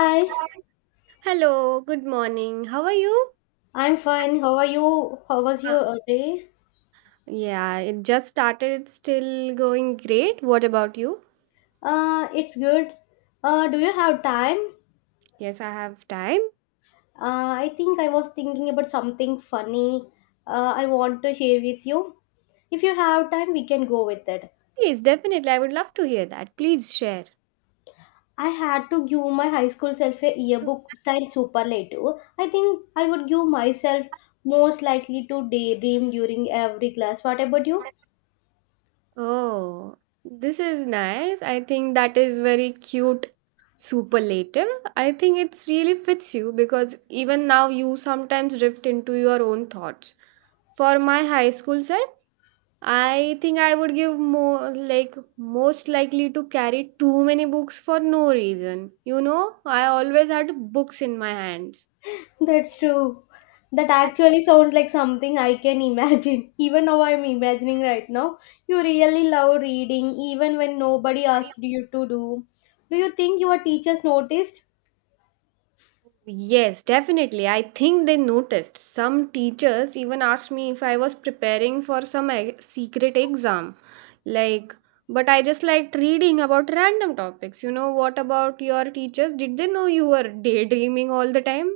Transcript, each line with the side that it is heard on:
left: Hi,
right: Hello, good morning. How are you?
left: I'm fine. How are you? How was
right: Uh,
left: your day?
right: yeah, it just started. It's still going great. What about you?
left: It's good. Do you have time?
right: Yes, I have time.
left: I think I was thinking about something funny. I want to share with you. If you have time, we can go with it.
right: Please, definitely. I would love to hear that. Please share.
left: I had to give my high school self a yearbook style superlative. I think I would give myself most likely to daydream during every class. What about you?
right: Oh, this is nice. I think that is very cute superlative. I think it's really fits you because even now you sometimes drift into your own thoughts. For my high school self, I think I would give more like most likely to carry too many books for no reason. You know, I always had books in my hands.
left: That's true. That actually sounds like something I can imagine. Even now, I'm imagining right now. You really love reading, even when nobody asked you to do. Do you think your teachers noticed?
right: Yes, definitely. I think they noticed. Some teachers even asked me if I was preparing for some e- secret exam. Like, but I just liked reading about random topics. You know, what about your teachers? Did they know you were daydreaming all the time?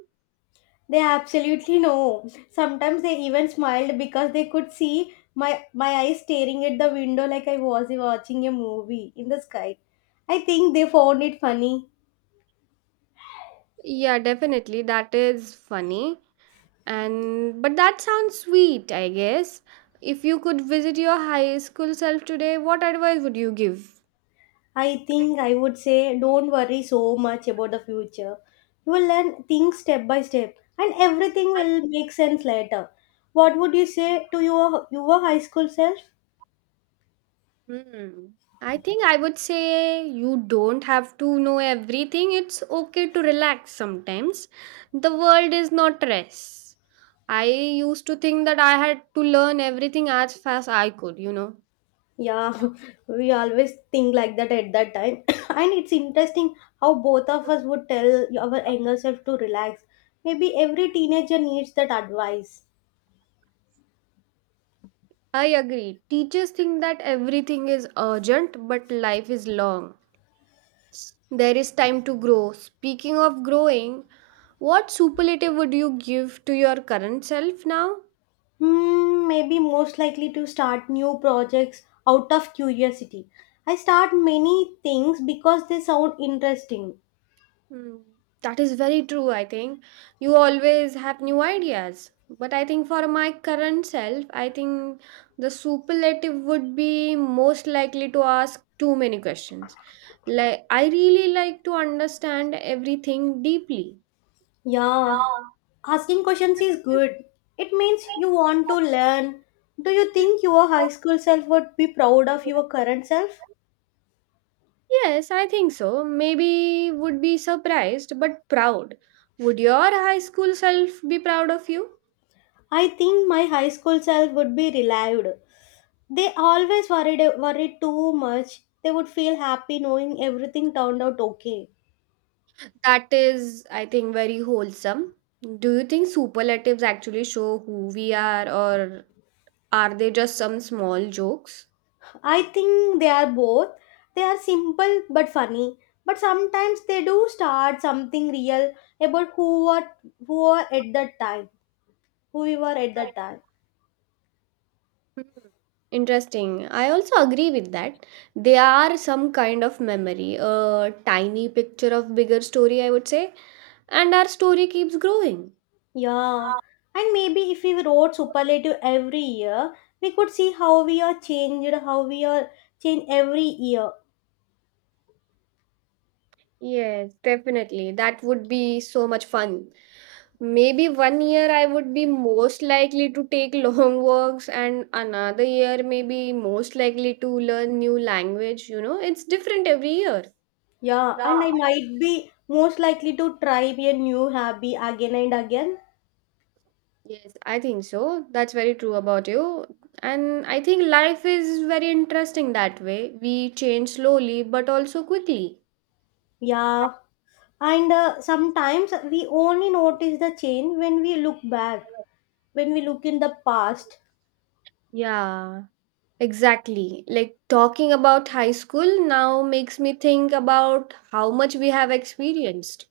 left: They absolutely know. Sometimes they even smiled because they could see my eyes staring at the window like I was watching a movie in the sky. I think they found it funny.
right: Yeah, definitely. That is funny. And but that sounds sweet, I guess. If you could visit your high school self today, what advice would you give?
left: I think I would say don't worry so much about the future. You will learn things step by step and everything will make sense later. What would you say to your high school self?
right: Hmm. I think I would say you don't have to know everything. It's okay to relax sometimes. The world is not rest. I used to think that I had to learn everything as fast I could, you know.
left: Yeah, we always think like that at that time. And it's interesting how both of us would tell our younger self to relax. Maybe every teenager needs that advice.
right: I agree. Teachers think that everything is urgent, but life is long. There is time to grow. Speaking of growing, what superlative would you give to your current self now?
left: Hmm, maybe most likely to start new projects out of curiosity. I start many things because they sound interesting.
right: Hmm, That is very true, I think. You always have new ideas. But I think for my current self, I think the superlative would be most likely to ask too many questions. Like, I really like to understand everything deeply. Yeah.
left: Yeah, asking questions is good. It means you want to learn. Do you think your high school self would be proud of your current self?
right: Yes, I think so. Maybe would be surprised but proud. Would your high school self be proud of you?
left: I think my high school self would be relieved. They always worried too much. They would feel happy knowing everything turned out okay.
right: That is, I think, very wholesome. Do you think superlatives actually show who we are, or are they just some small jokes?
left: I think they are both. They are simple but funny. But sometimes they do start something real about who are at that time, who we were at that time.
right: Hmm. Interesting. I also agree with that. They are some kind of memory, a tiny picture of bigger story, I would say. And our story keeps growing.
left: Yeah, and maybe if we wrote superlative every year, we could see how we are changed, how we are changed every year.
right: Yeah. Yes, definitely. That would be so much fun. Maybe one year I would be most likely to take long walks, and another year maybe most likely to learn new language. You know, it's different every year.
left: Yeah, and I might be most likely to try a new hobby again and again.
right: Yes, I think so. That's very true about you. And I think life is very interesting that way. We change slowly but also quickly.
left: Yeah, and sometimes we only notice the change when we look back, when we look in the past.
right: Yeah. Exactly. Like talking about high school now makes me think about how much we have experienced.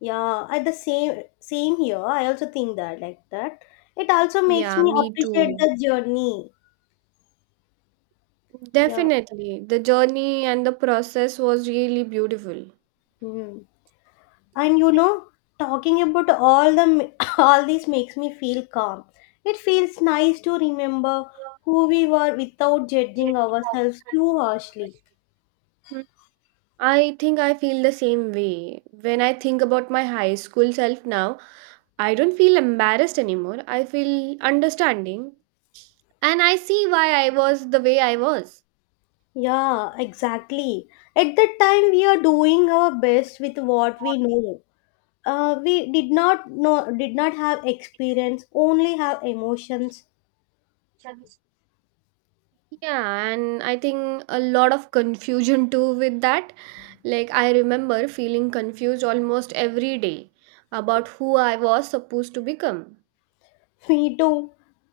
left: Yeah, at the same here. I also think that like that. It also makes
right: Yeah,
left: me
right: me
left: appreciate
right: too.
left: the journey. Yeah.
right: Definitely. The journey and the process was really beautiful.
left: Hmm. And you know, talking about all the all this makes me feel calm. It feels nice to remember who we were without judging ourselves too harshly.
right: Hmm. I think I feel the same way. When I think about my high school self now, I don't feel embarrassed anymore. I feel understanding and I see why I was the way I was.
left: Yeah, exactly. At that time, we are doing our best with what we know. We did not have experience, only have emotions.
right: Yeah, and I think a lot of confusion too with that. Like, I remember feeling confused almost every day about who I was supposed to become.
left: Me too.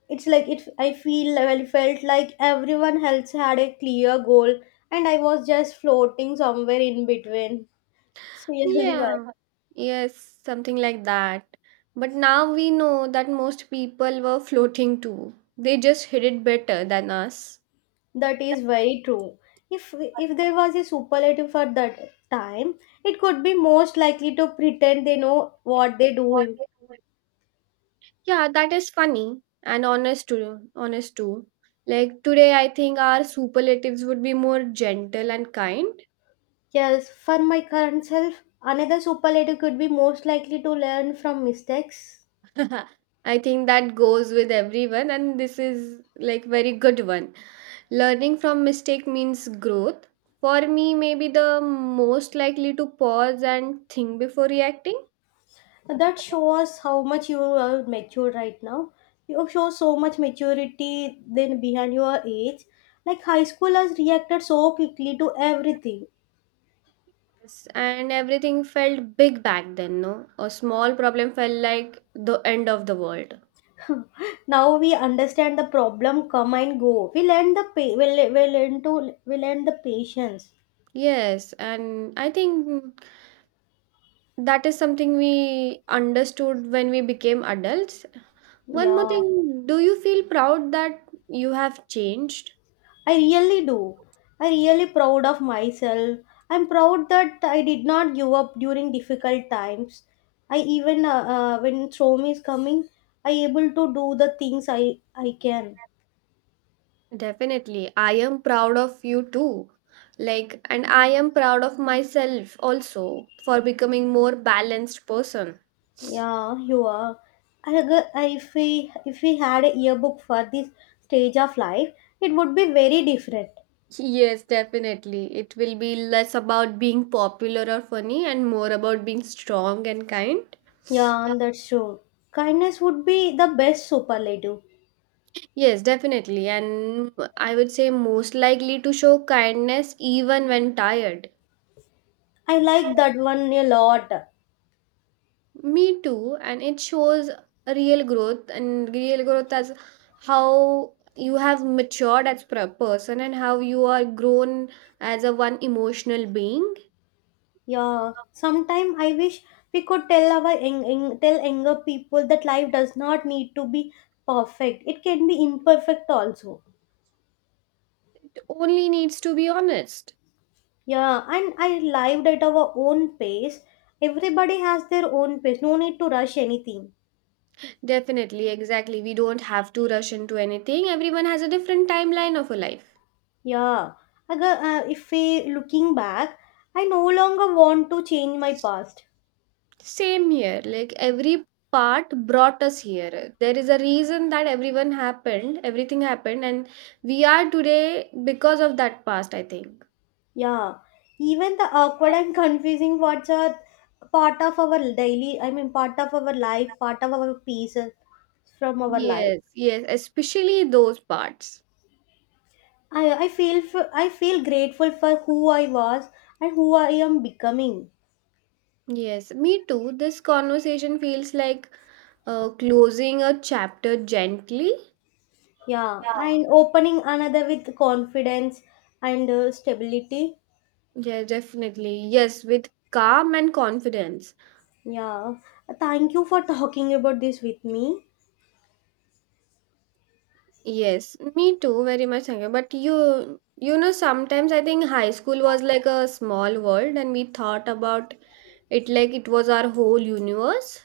left: It's like it. I felt like everyone else had a clear goal, and I was just floating somewhere in between. It's really bad.
right: Yeah, yes, something like that. But now we know that most people were floating too, they just hid it better than us.
left: That is very true. If there was a superlative for that time, it could be most likely to pretend they know what they do.
right: What they were. Yeah, that is funny and honest too. Honest too. Like today, I think our superlatives would be more gentle and kind.
left: Yes, for my current self, another superlative could be most likely to learn from mistakes.
right: I think that goes with everyone, and this is like very good one. Learning from mistake means growth. For me, maybe the most likely to pause and think before reacting.
left: That shows how much you are mature right now. You show so much maturity than behind your age. Like high schoolers reacted so quickly to everything.
right: Yes, and everything felt big back then, no? A small problem felt like the end of the world.
left: Now we understand the problem, come and go. We learn the pa- we, le- we learn to We learn the patience.
right: Yes, and I think that is something we understood when we became adults. One more
left: Yeah.
right: thing, do you feel proud that you have changed?
left: I really do. I really proud of myself. I'm proud that I did not give up during difficult times. I even when storm is coming, I able to do the things I can.
right: Definitely. I am proud of you too. Like, and I am proud of myself also for becoming more balanced person.
left: Yeah, you are. If we had a yearbook for this stage of life, it would be very different.
right: Yes, definitely. It will be less about being popular or funny and more about being strong and kind. Yeah.
left: Yeah, that's true. Kindness would be the best superlative.
right: Yes, definitely. And I would say most likely to show kindness even when tired.
left: I like that one a lot.
right: Me too, and it shows a real growth and real growth as how you have matured as a person and how you are grown as a one emotional being.
left: Yeah, sometime I wish we could tell our tell younger people that life does not need to be perfect. It can be imperfect also.
right: It only needs to be honest.
left: Yeah, and I lived at our own pace. Everybody has their own pace. No need to rush anything.
right: Definitely, exactly. We don't have to rush into anything. Everyone has a different timeline of a life.
left: Yeah. If we looking back, I no longer want to change my past.
right: Same here. Like every part brought us here. There is a reason that everyone happened, everything happened, and we are today because of that past, I think.
left: Yeah, even the awkward and confusing parts are part of our daily, I mean, part of our life, part of our pieces from our life.
right: Yes, yes, especially those parts.
left: I feel grateful for who I was and who I am becoming.
right: Yes, me too. This conversation feels like closing a chapter gently.
left: Yeah,
right: Yeah.
left: and opening another with confidence and stability.
right: Yeah, definitely. Yes, with calm and confidence.
left: Yeah, thank you for talking about this with me.
right: Yes, me too, very much. Sanjay. But you know, sometimes I think high school was like a small world, and we thought about it like it was our whole universe.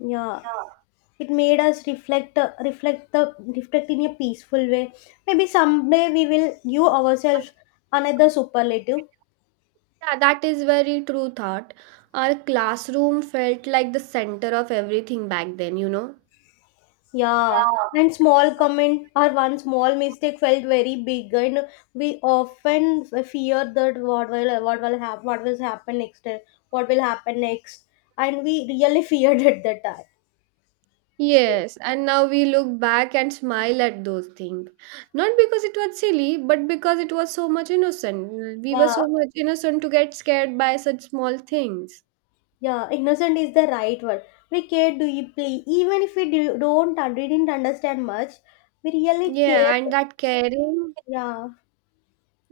left: Yeah,
right: Yeah.
left: it made us reflect in a peaceful way. Maybe someday we will give ourselves another superlative.
right: Yeah, that is very true thought. Our classroom felt like the center of everything back then, you know.
left: Yeah,
right: Yeah.
left: and small comment or one small mistake felt very big, and we often fear that what will happen, what will happen next, and we really feared at that time. Scary.
right: Yes, and now we look back and smile at those things. Not because it was silly, but because it was so much innocent. We were
left: Yeah,
right: so much innocent to get scared by such small things.
left: Yeah, innocent is the right word. We care deeply, even if we don't un- didn't understand much. We really cared.
right: Yeah, and that caring,
left: Yeah,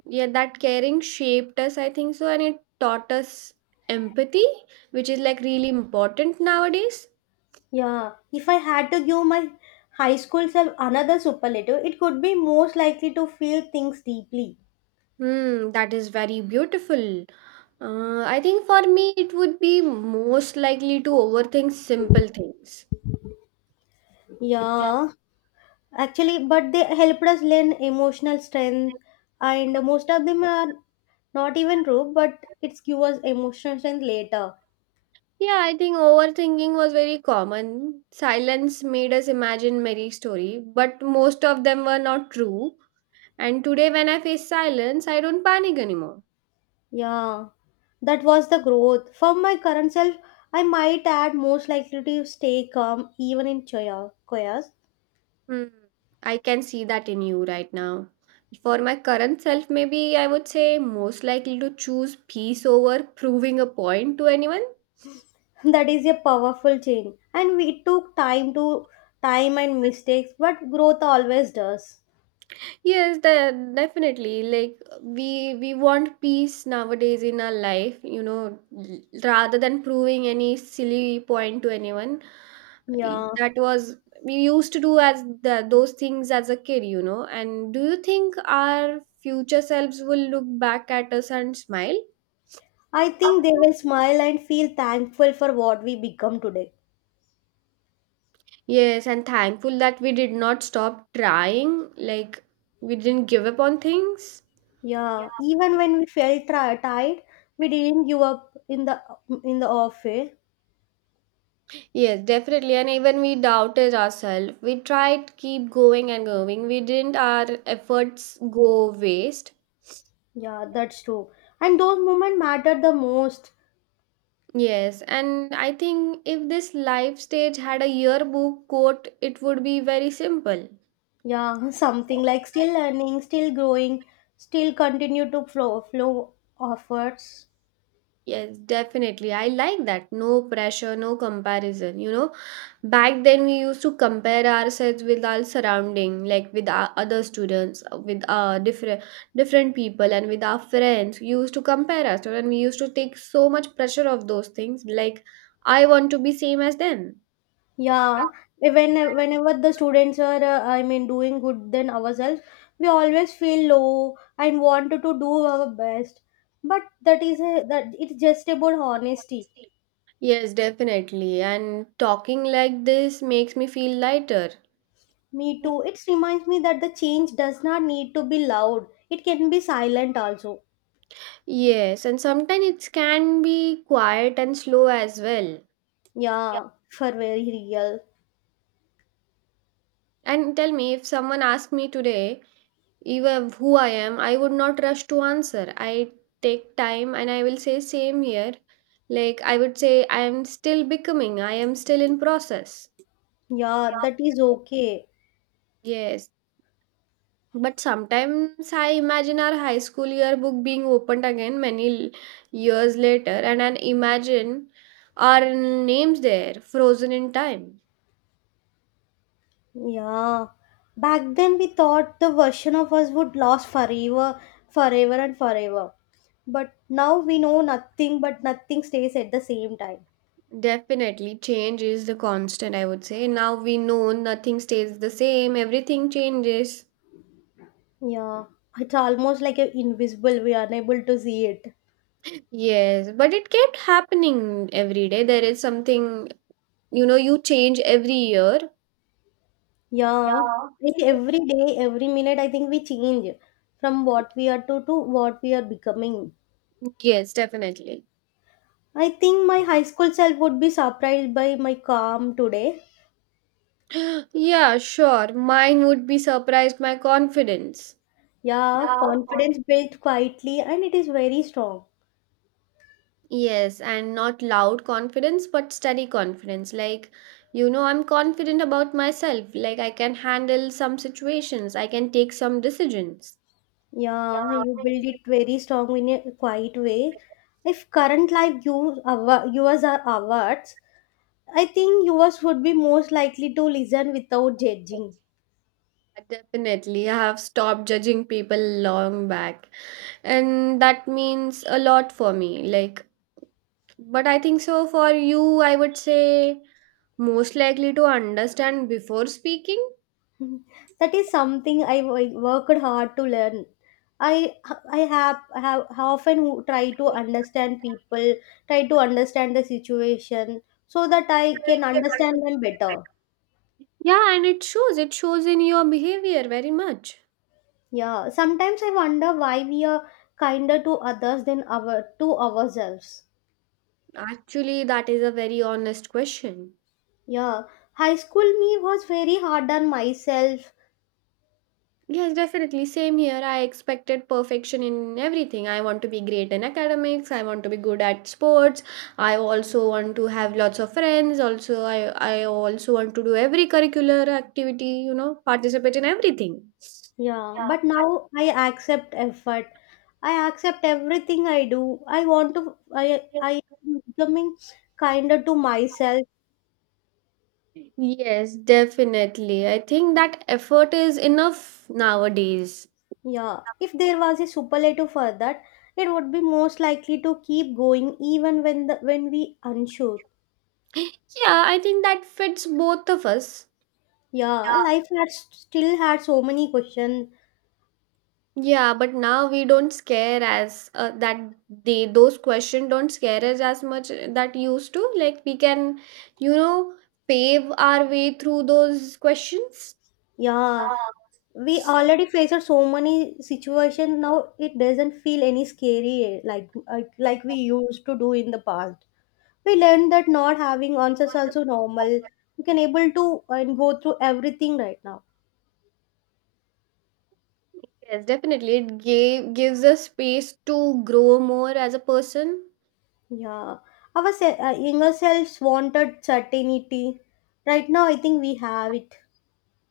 right: yeah, that caring shaped us, I think so, and it taught us empathy, which is like really important nowadays.
left: yeah. If I had to give my high school self another superlative, it could be most likely to feel things deeply.
right: Hmm, that is very beautiful. I think for me, it would be most likely to overthink simple things. Yeah.
left: Yeah, actually, but they helped us learn emotional strength, and most of them are not even true, but it's give us emotional strength later.
right: Yeah, I think overthinking was very common. Silence made us imagine many story, but most of them were not true. And today, when I face silence, I don't panic anymore.
left: Yeah, that was the growth. For my current self, I might add most likely to stay calm even in chaos.
right: Hmm, I can see that in you right now. For my current self, maybe I would say most likely to choose peace over proving a point to anyone.
left: That is a powerful change. And we took time and mistakes, but growth always does.
right: Yes, de- definitely. Like we want peace nowadays in our life, you know, l- rather than proving any silly point to anyone. I-
left: Yeah,
right: That was we used to do as the, those things as a kid, you know. And do you think our future selves will look back at us and smile?
left: I
right: I
left: think they
right: think
left: will smile and feel thankful for what we become today.
right: yes, and thankful that we did not stop trying, like we didn't give up on things. Yeah.
left: Yeah, even when we felt tired, we didn't give up in the off way.
right: Yes, definitely. And even we doubted ourselves. We tried to keep going and going. We didn't our efforts go waste.
left: Yeah, that's true. And those moments mattered the most.
right: Yes, and I think if this life stage had a yearbook quote, it would be very simple.
left: Yeah, something like still learning, still growing, still continue to flow offers.
right: Yes, definitely. I like that. No pressure, no comparison. You know, back then we used to compare ourselves with our surrounding, like with our other students, with our different different people, and with our friends. We used to compare ourselves, and we used to take so much pressure of those things. Like, I want to be same as them.
left: Yeah, whenever the students are, I mean, doing good than ourselves, we always feel low and want to do our best. But that is a, that it's just about honesty.
right: Yes, definitely. And talking like this makes me feel lighter.
left: Me too. It reminds me that the change does not need to be loud. It can be silent also.
right: Yes, and sometimes it can be quiet and slow as well.
left: Yeah, for very real.
right: And tell me, if someone asked me today, even who I am, I would not rush to answer. I take time and I will say, same here. Like, I would say, I am still becoming, I am still in process.
left: Yeah, that is okay.
right: Yes. But sometimes I imagine our high school yearbook being opened again many l- years later, and I imagine our names there frozen in time.
left: Yeah. Back then we thought the version of us would last forever, forever and forever. But now we know nothing stays at the same time.
right: Definitely, change is the constant, I would say. Now we know nothing stays the same, everything changes.
left: Yeah. It's almost like a invisible, we are unable to see it.
right: Yes, but it kept happening every day. There is something, you know, you change every year.
left: Yeah. Like every day, every minute I think we change from what we are to what we are becoming.
right: Yes, definitely.
left: I think my high school self would be surprised by my calm today.
right: Yeah, sure. Mine would be surprised my confidence.
left: Yeah,
right: Yeah,
left: confidence
right: confidence.
left: built quietly and it is very strong.
right: Yes, and not loud confidence, but steady confidence. Like, you know, I'm confident about myself. Like, I can handle some situations, I can take some decisions.
left: Yeah, you build it very strong in a quiet way. If current life yours are awards, I think yours would be most likely to listen without judging.
right: Definitely, I have stopped judging people long back, and that means a lot for me. Like, but I think so for you, I would say most likely to understand before speaking.
left: That is something I worked hard to learn. I have often try to understand people, try to understand the situation so that I can understand them better.
right: Yeah, and it shows in your behavior very much.
left: Yeah, sometimes I wonder why we are kinder to others than our to ourselves.
right: Actually, that is a very honest question.
left: Yeah, high school me was very hard on myself.
right: Yes, definitely. Same here. I expected perfection in everything. I want to be great in academics. I want to be good at sports. I also want to have lots of friends. Also, I also want to do every curricular activity, you know, participate in everything.
left: Yeah, but now I accept effort. I accept everything I do. I want to I
right: Yeah.
left: I am becoming kinder to myself.
right: Yes, definitely. I think that effort is enough nowadays.
left: Yeah, if there was a superlative for that, it would be most likely to keep going even when the when we unsure.
right: Yeah, I think that fits both of us.
left: Yeah, life had still had so many questions.
right: Yeah, but now we don't scare as that they those questions don't scare us as much that used to. Like we can, you know, pave our way through those questions.
left: Yeah, we already faced so many situations now it doesn't feel any scary like we used to do in the past. We learned that not having answers also normal. We can able to and go through everything right now.
right: Yes, definitely. It gave, gives us space to grow more as a person.
left: Yeah, our younger selves wanted certainty. Right now I think we have it.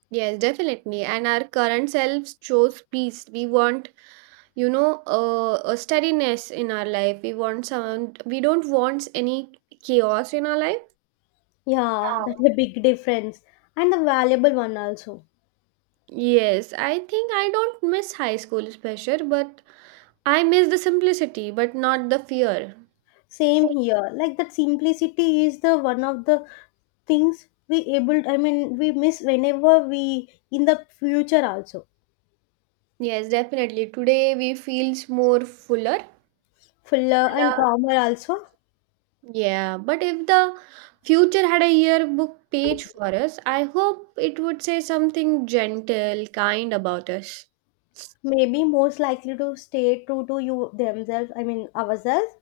right: Yes, definitely. And our current selves chose peace. We want, you know, a steadiness in our life. We want some. We don't want any chaos in our life.
left: Yeah, that's a big difference and a valuable one also.
right: Yes, I think I don't miss high school's pressure, but I miss the simplicity, but not the fear.
left: Same here, like that simplicity is the one of the things we able I mean we miss whenever we in the future also.
right: Yes, definitely. Today we feels more fuller.
left: Fuller and
right: Fuller.
left: calmer also.
right: Yeah, but if the future had a yearbook page for us, I hope it would say something gentle, kind about us.
left: Maybe most likely to stay true to you themselves, I mean ourselves.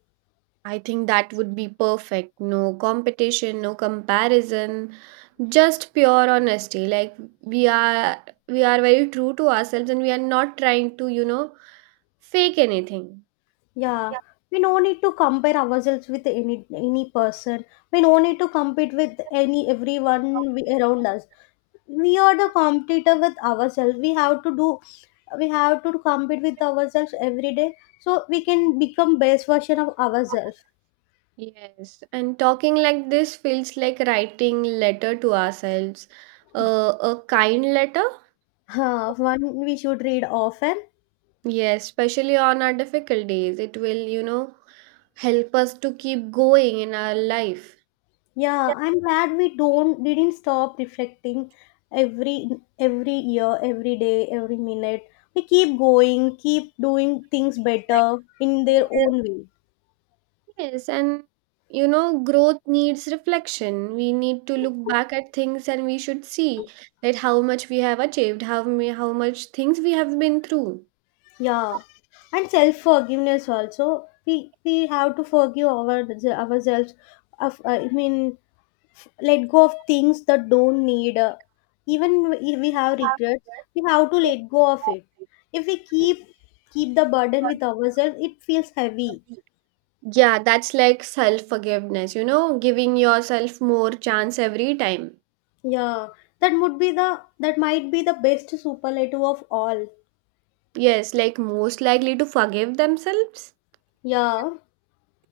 right: I think that would be perfect. No competition, no comparison, just pure honesty. Like we are very true to ourselves, and we are not trying to, fake anything.
left: Yeah, we no need to compare ourselves with any person. We no need to compete with any everyone we, around us. We are the competitor with ourselves. We have to compete with ourselves every day, so we can become best version of ourselves.
right: Yes, and talking like this feels like writing letter to ourselves. A kind letter.
left: Huh, one we should read often.
right: Yes, especially on our difficult days. It will, help us to keep going in our life.
left: Yeah, I'm glad we don't didn't stop reflecting every every year, every day, every minute. We keep going, keep doing things better in their own way.
right: Yes, and growth needs reflection. We need to look back at things and we should see that how much we have achieved, how much things we have been through.
left: Yeah. And self forgiveness also. We have to forgive our ourselves. Of, I mean, let go of things that don't need. Even if we have regrets, we have to let go of it. If we keep the burden with ourselves, it feels heavy.
right: Yeah, that's like self-forgiveness, giving yourself more chance every time.
left: Yeah, that might be the best superlative of all.
right: Yes, like most likely to forgive themselves.
left: Yeah,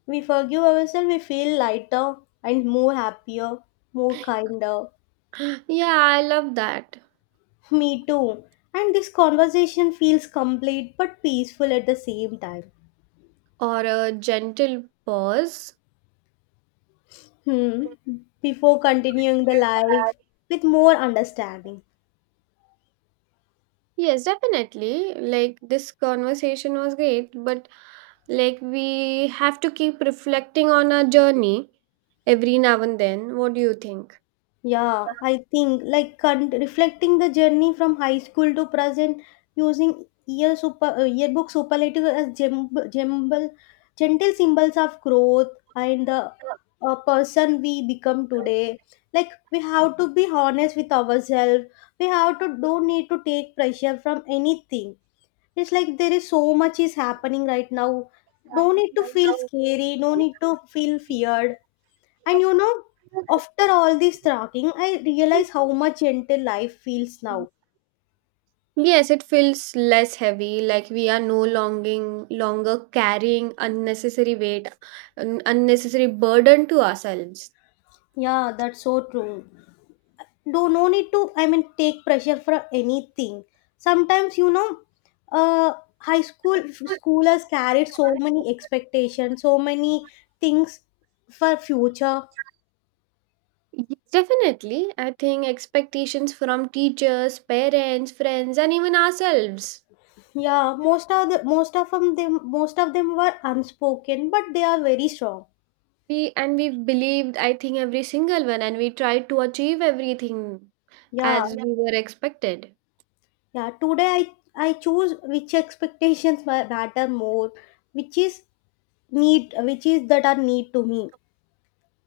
left: we forgive ourselves, we feel lighter and more happier, more kinder.
right: Yeah, I love that.
left: Me too. And this conversation feels complete but peaceful at the same time.
right: Or a gentle pause.
left: Hmm. Before continuing the life with more understanding.
right: Yes, definitely. Like this conversation was great, but like we have to keep reflecting on our journey every now and then. What do you think?
left: Yeah, I think like reflecting the journey from high school to present using yearbook superlative as gentle symbols of growth and the person we become today. Like we have to be honest with ourselves. We have to don't need to take pressure from anything. It's like there is so much is happening right now. No need to feel scary. No need to feel feared and after all this talking, I realize how much gentle life feels now.
right: Yes, it feels less heavy, like we are no longing longer carrying unnecessary weight, unnecessary burden to ourselves.
left: Yeah, that's so true. Do no need to, I mean, take pressure for anything. Sometimes, high school schoolers carried so many expectations, so many things for future.
right: Yes, definitely. I think expectations from teachers, parents, friends, and even ourselves.
left: Yeah, most of them, they, most of them were unspoken, but they are very strong.
right: We believed, I think, every single one, and we tried to achieve everything
left: Yeah.
right: as we were expected.
left: Yeah, today I choose which expectations matter more, which is need, which is that are need to me.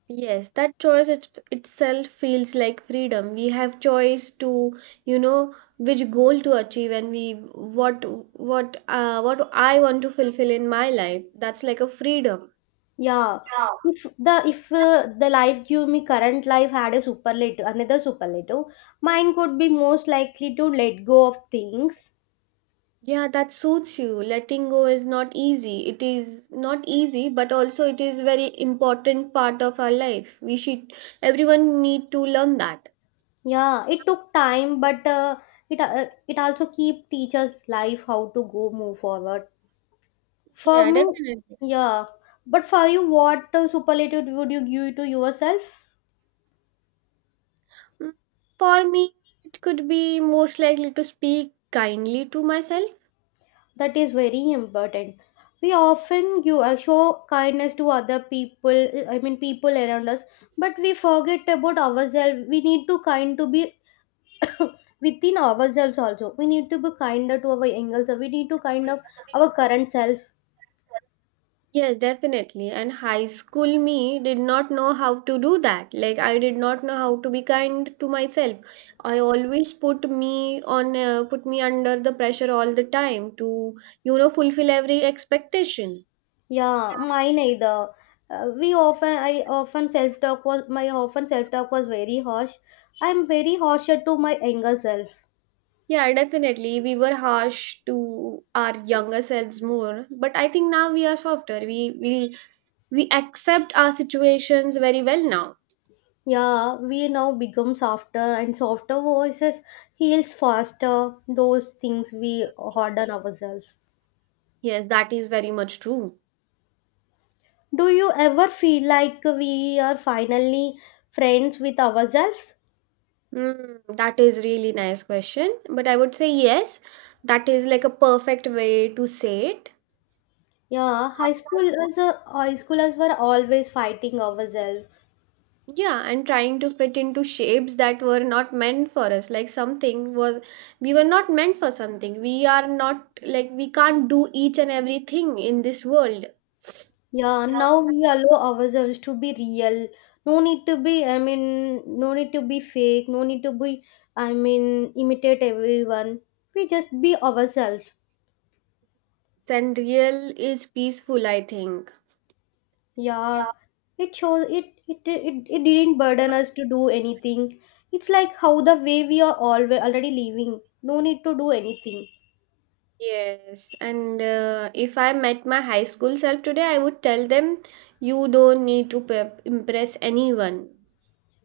right: Yes, that itself feels like freedom. We have choice to, which goal to achieve, and we what I want to fulfill in my life. That's like a freedom.
left: Yeah, if the life give me current life had a superlative another superlative, mine could be most likely to let go of things.
right: Yeah, that suits you. Letting go is not easy. It is not easy, but also it is very important part of our life. We should Everyone need to learn that.
left: Yeah, it took time, but it also keep teachers life how to go move forward. For
right: Yeah,
left: me,
right: definitely.
left: yeah, but for you, what superlative would you give to yourself?
right: Mm, For me, it could be most likely to speak kindly to myself.
left: That is very important. We often you show kindness to other people, I mean people around us, but we forget about ourselves. We need to kind to be within ourselves also. We need to be kinder to our younger self. We need to kind of our current self.
right: Yes, definitely. And high school me did not know how to do that. Like, I did not know how to be kind to myself. I always put me under the pressure all the time to, fulfill every expectation.
left: Yeah, mine either. We often I often self talk was my often self talk was very harsh. I'm very harsher to my younger self.
right: Yeah, definitely. We were harsh to our younger selves more, but I think now we are softer. We we accept our situations very well now.
left: Yeah, we now become softer, and softer voices heals faster those things we harden ourselves.
right: Yes, that is very much true.
left: Do you ever feel like we are finally friends with ourselves?
right: That is really nice question, but I would say yes. That is like a perfect way to say it.
left: Yeah, high schoolers were always fighting ourselves.
right: Yeah, and trying to fit into shapes that were not meant for us. Like something was we were not meant for something. We are not like we can't do each and everything in this world.
left: Yeah, now we allow ourselves to be real. No need to be, I mean, no need to be fake. No need to be, I mean, imitate everyone. We just be ourselves.
right: And is peaceful, I think.
left: Yeah, it shows it didn't burden us to do anything. It's like how the way we are always already living. No need to do anything.
right: Yes, and if I met my high school self today, I would tell them you don't need to impress anyone.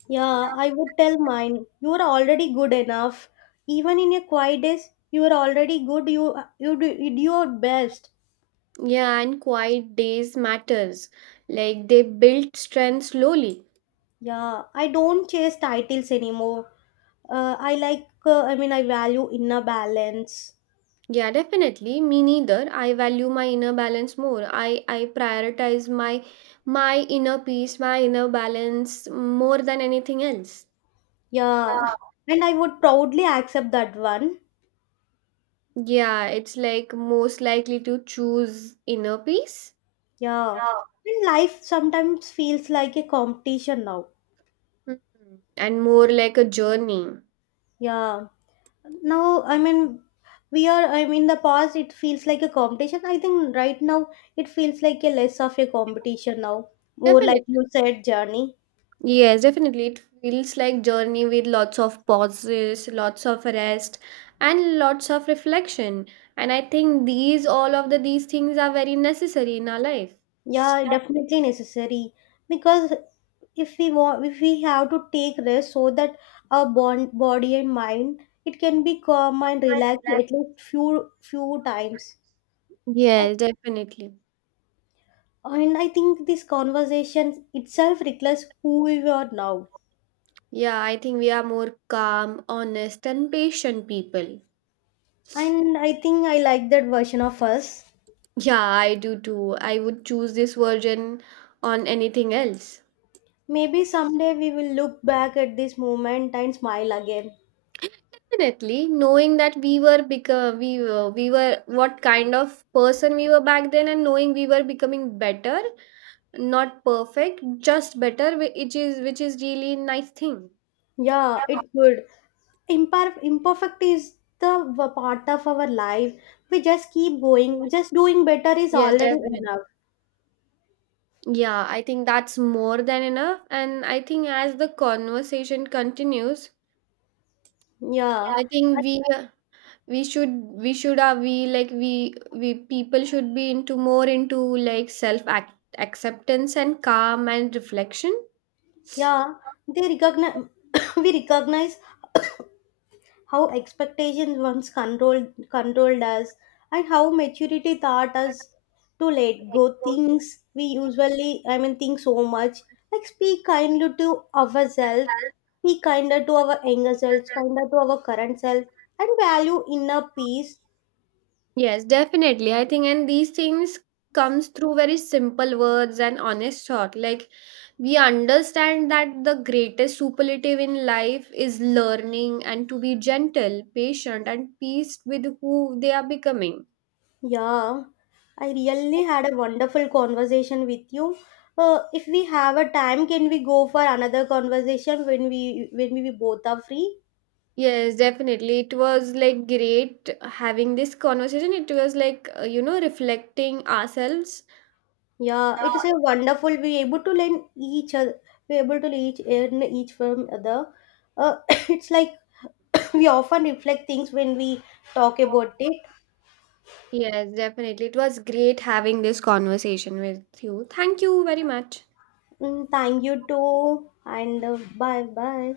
left: Yeah, I would tell mine. You are already good enough. Even in your quiet days, you are already good. You do your best.
right: Yeah, and quiet days matters. Like they build strength slowly.
left: Yeah, I don't chase titles anymore. I like. I mean, I value inner balance.
right: Yeah, definitely. Me neither. I value my inner balance more. I prioritize my inner peace, my inner balance more than anything else.
left: Yeah, and I would proudly accept that one.
right: Yeah, it's like most likely to choose inner peace.
left: Yeah. And life sometimes feels like a competition now.
right: Mhm. And more like a journey.
left: Yeah. Now, I mean, we are, I mean, in the past it feels like a competition. I think right now it feels like a less of a competition now. More like
right: Definitely.
left: you said, journey.
right: Yes, definitely. It feels like journey with lots of pauses, lots of rest, and lots of reflection. And I think these all of the these things are very necessary in our life.
left: Yeah, definitely necessary. Because if we want, if we have to take rest so that our bond, body and mind, it can be calm and relaxed at least few times.
right: Yes, definitely.
left: And I think this conversation itself reflects who we are now.
right: Yeah, I think we are more calm, honest, and patient people.
left: And I think I like that version of us.
right: Yeah, I do too. I would choose this version on anything else.
left: Maybe someday we will look back at this moment and smile again.
right: Definitely, knowing that we were what kind of person we were back then, and knowing we were becoming better. Not perfect, just better, which is really nice thing.
left: Yeah, it would. Imperfect is the part of our life. We just keep going. Just doing better is
right: Yes,
left: already
right: definitely.
left: enough.
right: Yeah, I think that's more than enough. And I think as the conversation continues,
left: Yeah.
right: I
left: I-
right: think we should we should are we like we people should be into more into like acceptance and calm and reflection.
left: Yeah. They recognize we recognize how expectations once controlled us and how maturity taught us to let go things we usually I mean think so much, like speak kindly to ourselves, be kinder to our younger selves, kinder to our current self, and value inner peace.
right: Yes, definitely. I think and these things comes through very simple words and honest thought. Like we understand that the greatest superlative in life is learning and to be gentle, patient, and peace with who they are becoming.
left: Yeah, I really had a wonderful conversation with you. If we have a time, can we go for another conversation when we both are free?
right: Yes, definitely. It was like great having this conversation. It was like, reflecting ourselves.
left: Yeah, it is a wonderful. We able to learn each other. We able to each learn each from other. Uh, it's like we often reflect things when we talk about it.
right: Yes, definitely. It was great having this conversation with you. Thank you very much.
left: Mm, thank you too, and bye bye.